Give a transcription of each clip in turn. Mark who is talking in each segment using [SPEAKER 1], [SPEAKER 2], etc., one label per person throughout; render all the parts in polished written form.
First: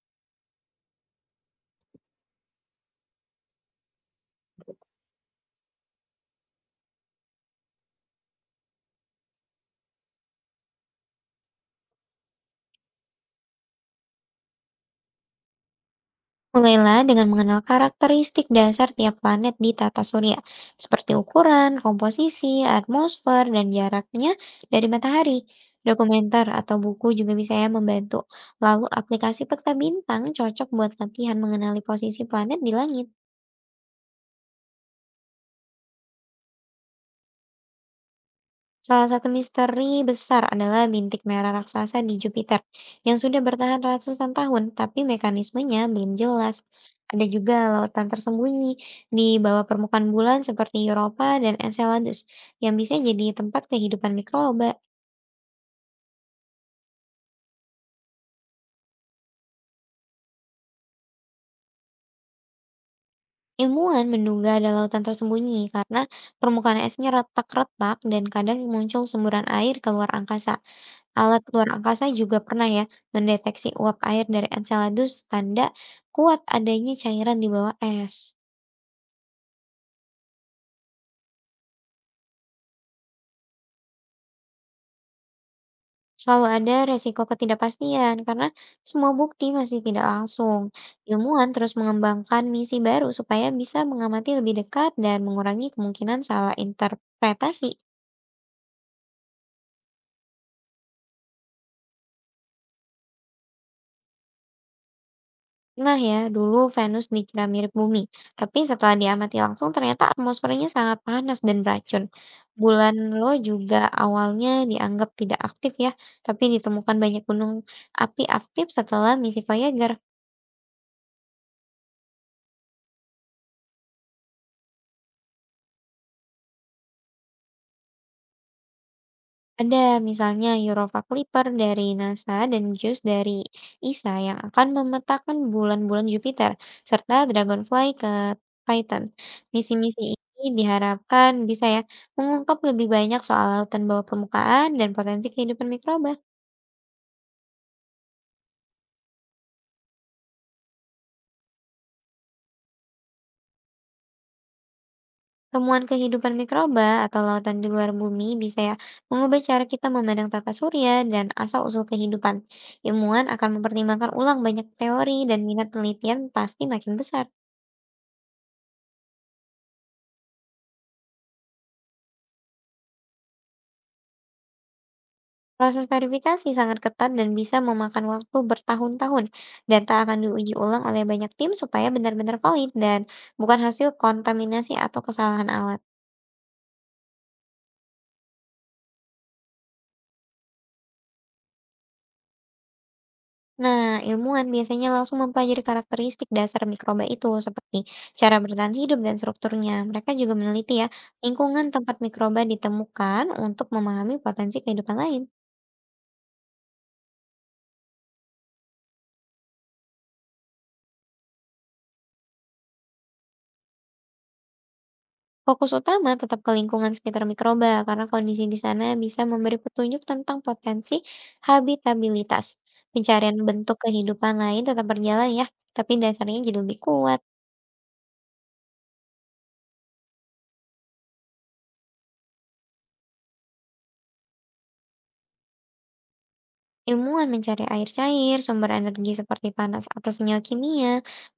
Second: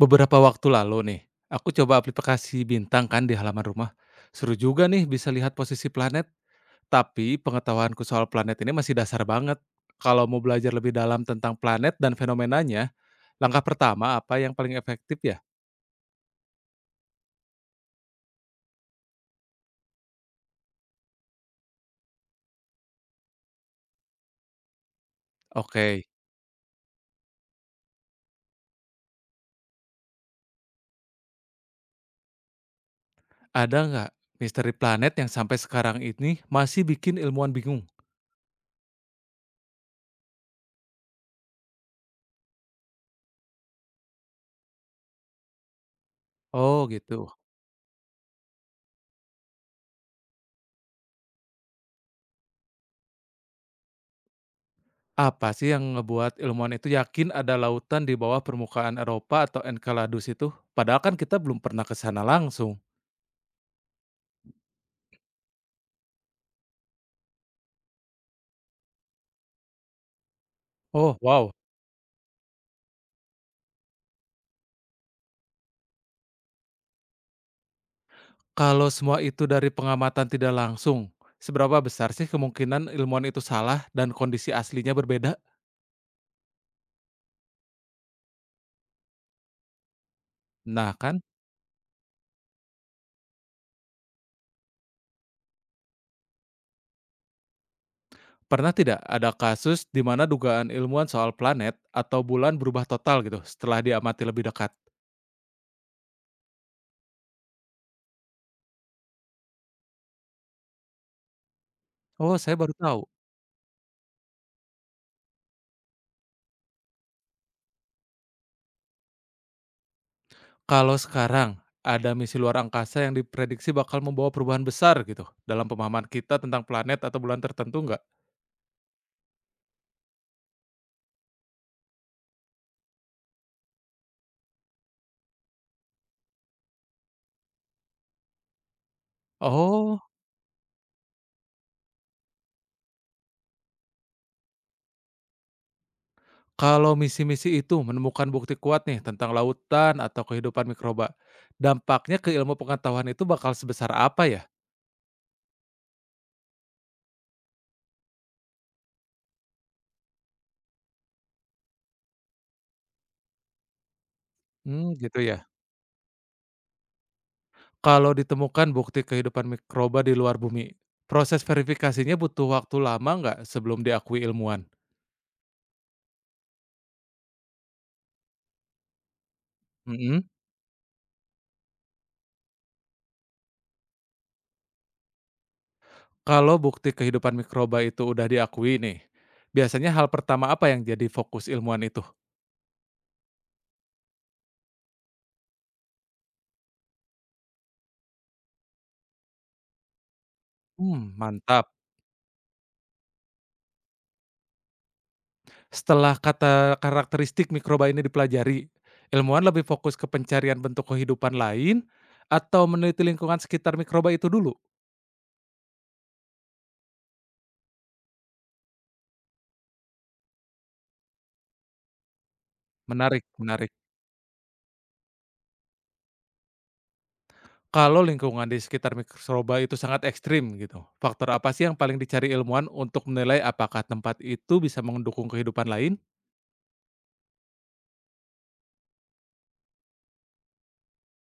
[SPEAKER 1] Beberapa waktu lalu nih, aku coba aplikasi bintang kan di halaman rumah. Seru juga nih bisa lihat posisi planet, tapi pengetahuanku soal planet ini masih dasar banget. Kalau mau belajar lebih dalam tentang planet dan fenomenanya, langkah pertama apa yang paling efektif ya?
[SPEAKER 2] Mulailah dengan mengenal karakteristik dasar tiap planet di tata surya, seperti ukuran, komposisi, atmosfer, dan jaraknya dari matahari.
[SPEAKER 1] Oke,
[SPEAKER 2] Dokumenter atau buku juga bisa ya membantu. Lalu aplikasi peta bintang cocok buat latihan mengenali posisi planet di langit.
[SPEAKER 1] ada nggak misteri planet yang sampai sekarang ini masih bikin ilmuwan bingung?
[SPEAKER 2] Salah satu misteri besar adalah bintik merah raksasa di Jupiter yang sudah bertahan ratusan tahun, tapi mekanismenya belum jelas.
[SPEAKER 1] Oh
[SPEAKER 2] Ada
[SPEAKER 1] gitu.
[SPEAKER 2] juga lautan tersembunyi di bawah permukaan bulan seperti Europa dan Enceladus yang bisa jadi tempat kehidupan mikroba.
[SPEAKER 1] Apa sih yang ngebuat ilmuwan itu yakin ada lautan di bawah permukaan Eropa atau Enceladus itu? Padahal kan kita belum pernah ke sana langsung.
[SPEAKER 2] Ilmuwan menduga ada lautan tersembunyi karena permukaan esnya retak-retak dan kadang muncul semburan air keluar angkasa.
[SPEAKER 1] Oh,
[SPEAKER 2] Alat
[SPEAKER 1] wow.
[SPEAKER 2] luar angkasa juga pernah ya mendeteksi uap air dari Enceladus, tanda kuat adanya cairan di bawah es.
[SPEAKER 1] Kalau semua itu dari pengamatan tidak langsung, seberapa besar sih kemungkinan ilmuwan itu salah dan kondisi aslinya berbeda?
[SPEAKER 2] Selalu ada resiko ketidakpastian karena semua bukti masih tidak langsung.
[SPEAKER 1] Nah kan,
[SPEAKER 2] Ilmuwan terus mengembangkan misi baru supaya bisa mengamati lebih dekat dan mengurangi kemungkinan salah interpretasi.
[SPEAKER 1] pernah tidak ada kasus di mana dugaan ilmuwan soal planet atau bulan berubah total gitu setelah diamati lebih dekat?
[SPEAKER 2] Nah ya, dulu Venus dikira mirip bumi, tapi setelah diamati langsung ternyata atmosfernya sangat panas dan beracun.
[SPEAKER 1] Oh, saya baru
[SPEAKER 2] Bulan
[SPEAKER 1] tahu.
[SPEAKER 2] Lo juga awalnya dianggap tidak aktif ya, tapi ditemukan banyak gunung api aktif setelah misi Voyager.
[SPEAKER 1] Kalau sekarang ada misi luar angkasa yang diprediksi bakal membawa perubahan besar gitu dalam pemahaman kita tentang planet atau bulan tertentu nggak?
[SPEAKER 2] Ada, misalnya Europa Clipper dari NASA dan JUICE dari ESA yang akan memetakan bulan-bulan Jupiter, serta Dragonfly ke Titan.
[SPEAKER 1] Oh,
[SPEAKER 2] Misi-misi ini diharapkan bisa ya mengungkap lebih banyak soal lautan bawah permukaan dan potensi kehidupan mikroba.
[SPEAKER 1] kalau misi-misi itu menemukan bukti kuat nih tentang lautan atau kehidupan mikroba, dampaknya ke ilmu pengetahuan itu bakal sebesar apa ya?
[SPEAKER 2] Temuan kehidupan mikroba atau lautan di luar bumi bisa ya mengubah cara kita memandang tata surya dan asal-usul kehidupan. Ilmuwan akan mempertimbangkan ulang banyak
[SPEAKER 1] Hmm, gitu
[SPEAKER 2] teori dan
[SPEAKER 1] ya.
[SPEAKER 2] minat penelitian pasti makin besar.
[SPEAKER 1] Kalau ditemukan bukti kehidupan mikroba di luar bumi, proses verifikasinya butuh waktu lama nggak sebelum diakui ilmuwan?
[SPEAKER 2] Proses verifikasi sangat ketat dan bisa memakan waktu bertahun-tahun. Data akan
[SPEAKER 1] Mm-mm.
[SPEAKER 2] diuji ulang oleh banyak tim supaya benar-benar valid dan bukan hasil kontaminasi atau kesalahan alat.
[SPEAKER 1] Kalau bukti kehidupan mikroba itu udah diakui nih, biasanya hal pertama apa yang jadi fokus ilmuwan itu?
[SPEAKER 2] Nah, ilmuwan biasanya langsung mempelajari karakteristik dasar mikroba itu, seperti cara bertahan hidup dan strukturnya. Mereka juga meneliti ya
[SPEAKER 1] Hmm, mantap.
[SPEAKER 2] lingkungan tempat mikroba ditemukan untuk memahami potensi kehidupan lain.
[SPEAKER 1] Setelah kata karakteristik mikroba ini dipelajari, ilmuwan lebih fokus ke pencarian bentuk kehidupan lain atau meneliti lingkungan sekitar mikroba itu dulu?
[SPEAKER 2] Fokus utama tetap ke lingkungan sekitar mikroba karena kondisi di sana bisa memberi petunjuk tentang potensi habitabilitas.
[SPEAKER 1] Menarik,
[SPEAKER 2] Pencarian
[SPEAKER 1] menarik.
[SPEAKER 2] bentuk kehidupan lain tetap berjalan ya, tapi dasarnya jadi lebih kuat.
[SPEAKER 1] Kalau lingkungan di sekitar mikroba itu sangat ekstrim gitu, faktor apa sih yang paling dicari ilmuwan untuk menilai apakah tempat itu bisa mendukung kehidupan lain?
[SPEAKER 2] Ilmuwan mencari air cair, sumber energi seperti panas atau senyawa kimia,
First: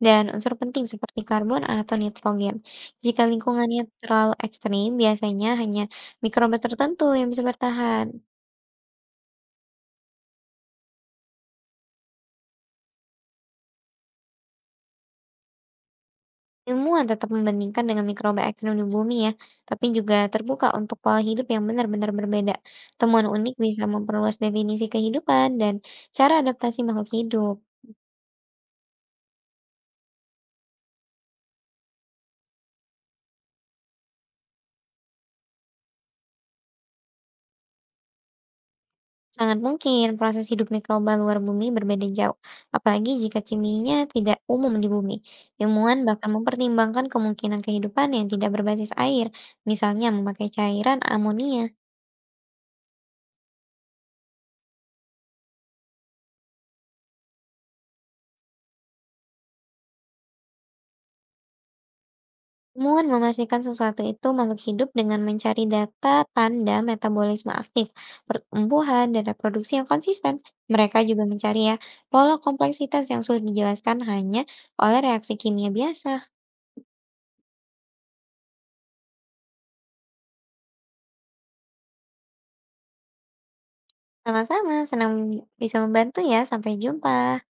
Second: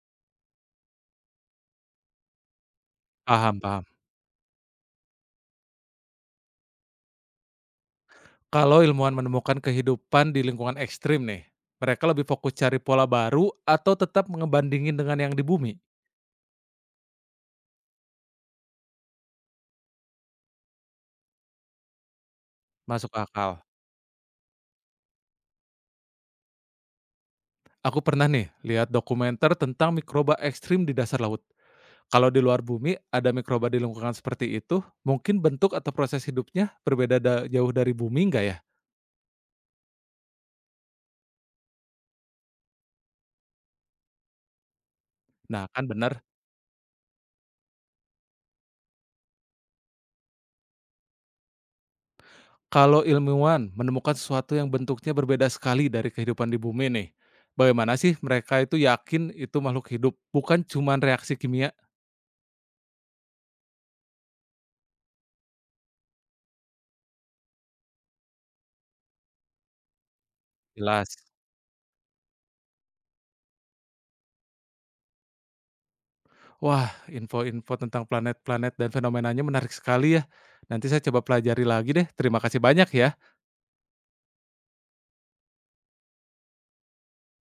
[SPEAKER 2] dan unsur penting seperti karbon atau nitrogen. Jika
[SPEAKER 1] Paham,
[SPEAKER 2] lingkungannya
[SPEAKER 1] paham.
[SPEAKER 2] terlalu ekstrim, biasanya hanya mikroba tertentu yang bisa bertahan.
[SPEAKER 1] Kalau ilmuwan menemukan kehidupan di lingkungan ekstrim nih, mereka lebih fokus cari pola baru atau tetap ngebandingin dengan yang di bumi?
[SPEAKER 2] Ilmuwan tetap membandingkan dengan mikroba ekstrem di bumi ya, tapi juga terbuka untuk pola hidup yang benar-benar berbeda.
[SPEAKER 1] Masuk
[SPEAKER 2] Temuan unik
[SPEAKER 1] akal.
[SPEAKER 2] bisa memperluas definisi kehidupan dan cara adaptasi makhluk hidup.
[SPEAKER 1] Aku pernah nih lihat dokumenter tentang mikroba ekstrim di dasar laut. Kalau di luar bumi ada mikroba di lingkungan seperti itu, mungkin bentuk atau proses hidupnya berbeda jauh dari bumi nggak ya?
[SPEAKER 2] Sangat mungkin proses hidup mikroba luar bumi berbeda jauh, apalagi jika kimianya tidak umum di bumi.
[SPEAKER 1] Nah kan
[SPEAKER 2] Ilmuwan
[SPEAKER 1] benar,
[SPEAKER 2] bahkan mempertimbangkan kemungkinan kehidupan yang tidak berbasis air, misalnya memakai cairan amonia.
[SPEAKER 1] kalau ilmuwan menemukan sesuatu yang bentuknya berbeda sekali dari kehidupan di bumi nih, bagaimana sih mereka itu yakin itu makhluk hidup, bukan cuman reaksi kimia?
[SPEAKER 2] Ilmuwan memastikan sesuatu itu makhluk hidup dengan mencari data tanda metabolisme aktif, pertumbuhan, dan reproduksi yang konsisten. Mereka
[SPEAKER 1] Jelas.
[SPEAKER 2] juga mencari ya pola kompleksitas yang sulit dijelaskan hanya oleh reaksi kimia biasa.
[SPEAKER 1] Wah, info-info tentang planet-planet dan fenomenanya menarik sekali ya. Nanti saya coba pelajari lagi deh. Terima kasih banyak ya.
[SPEAKER 2] Sama-sama, senang bisa membantu ya. Sampai jumpa.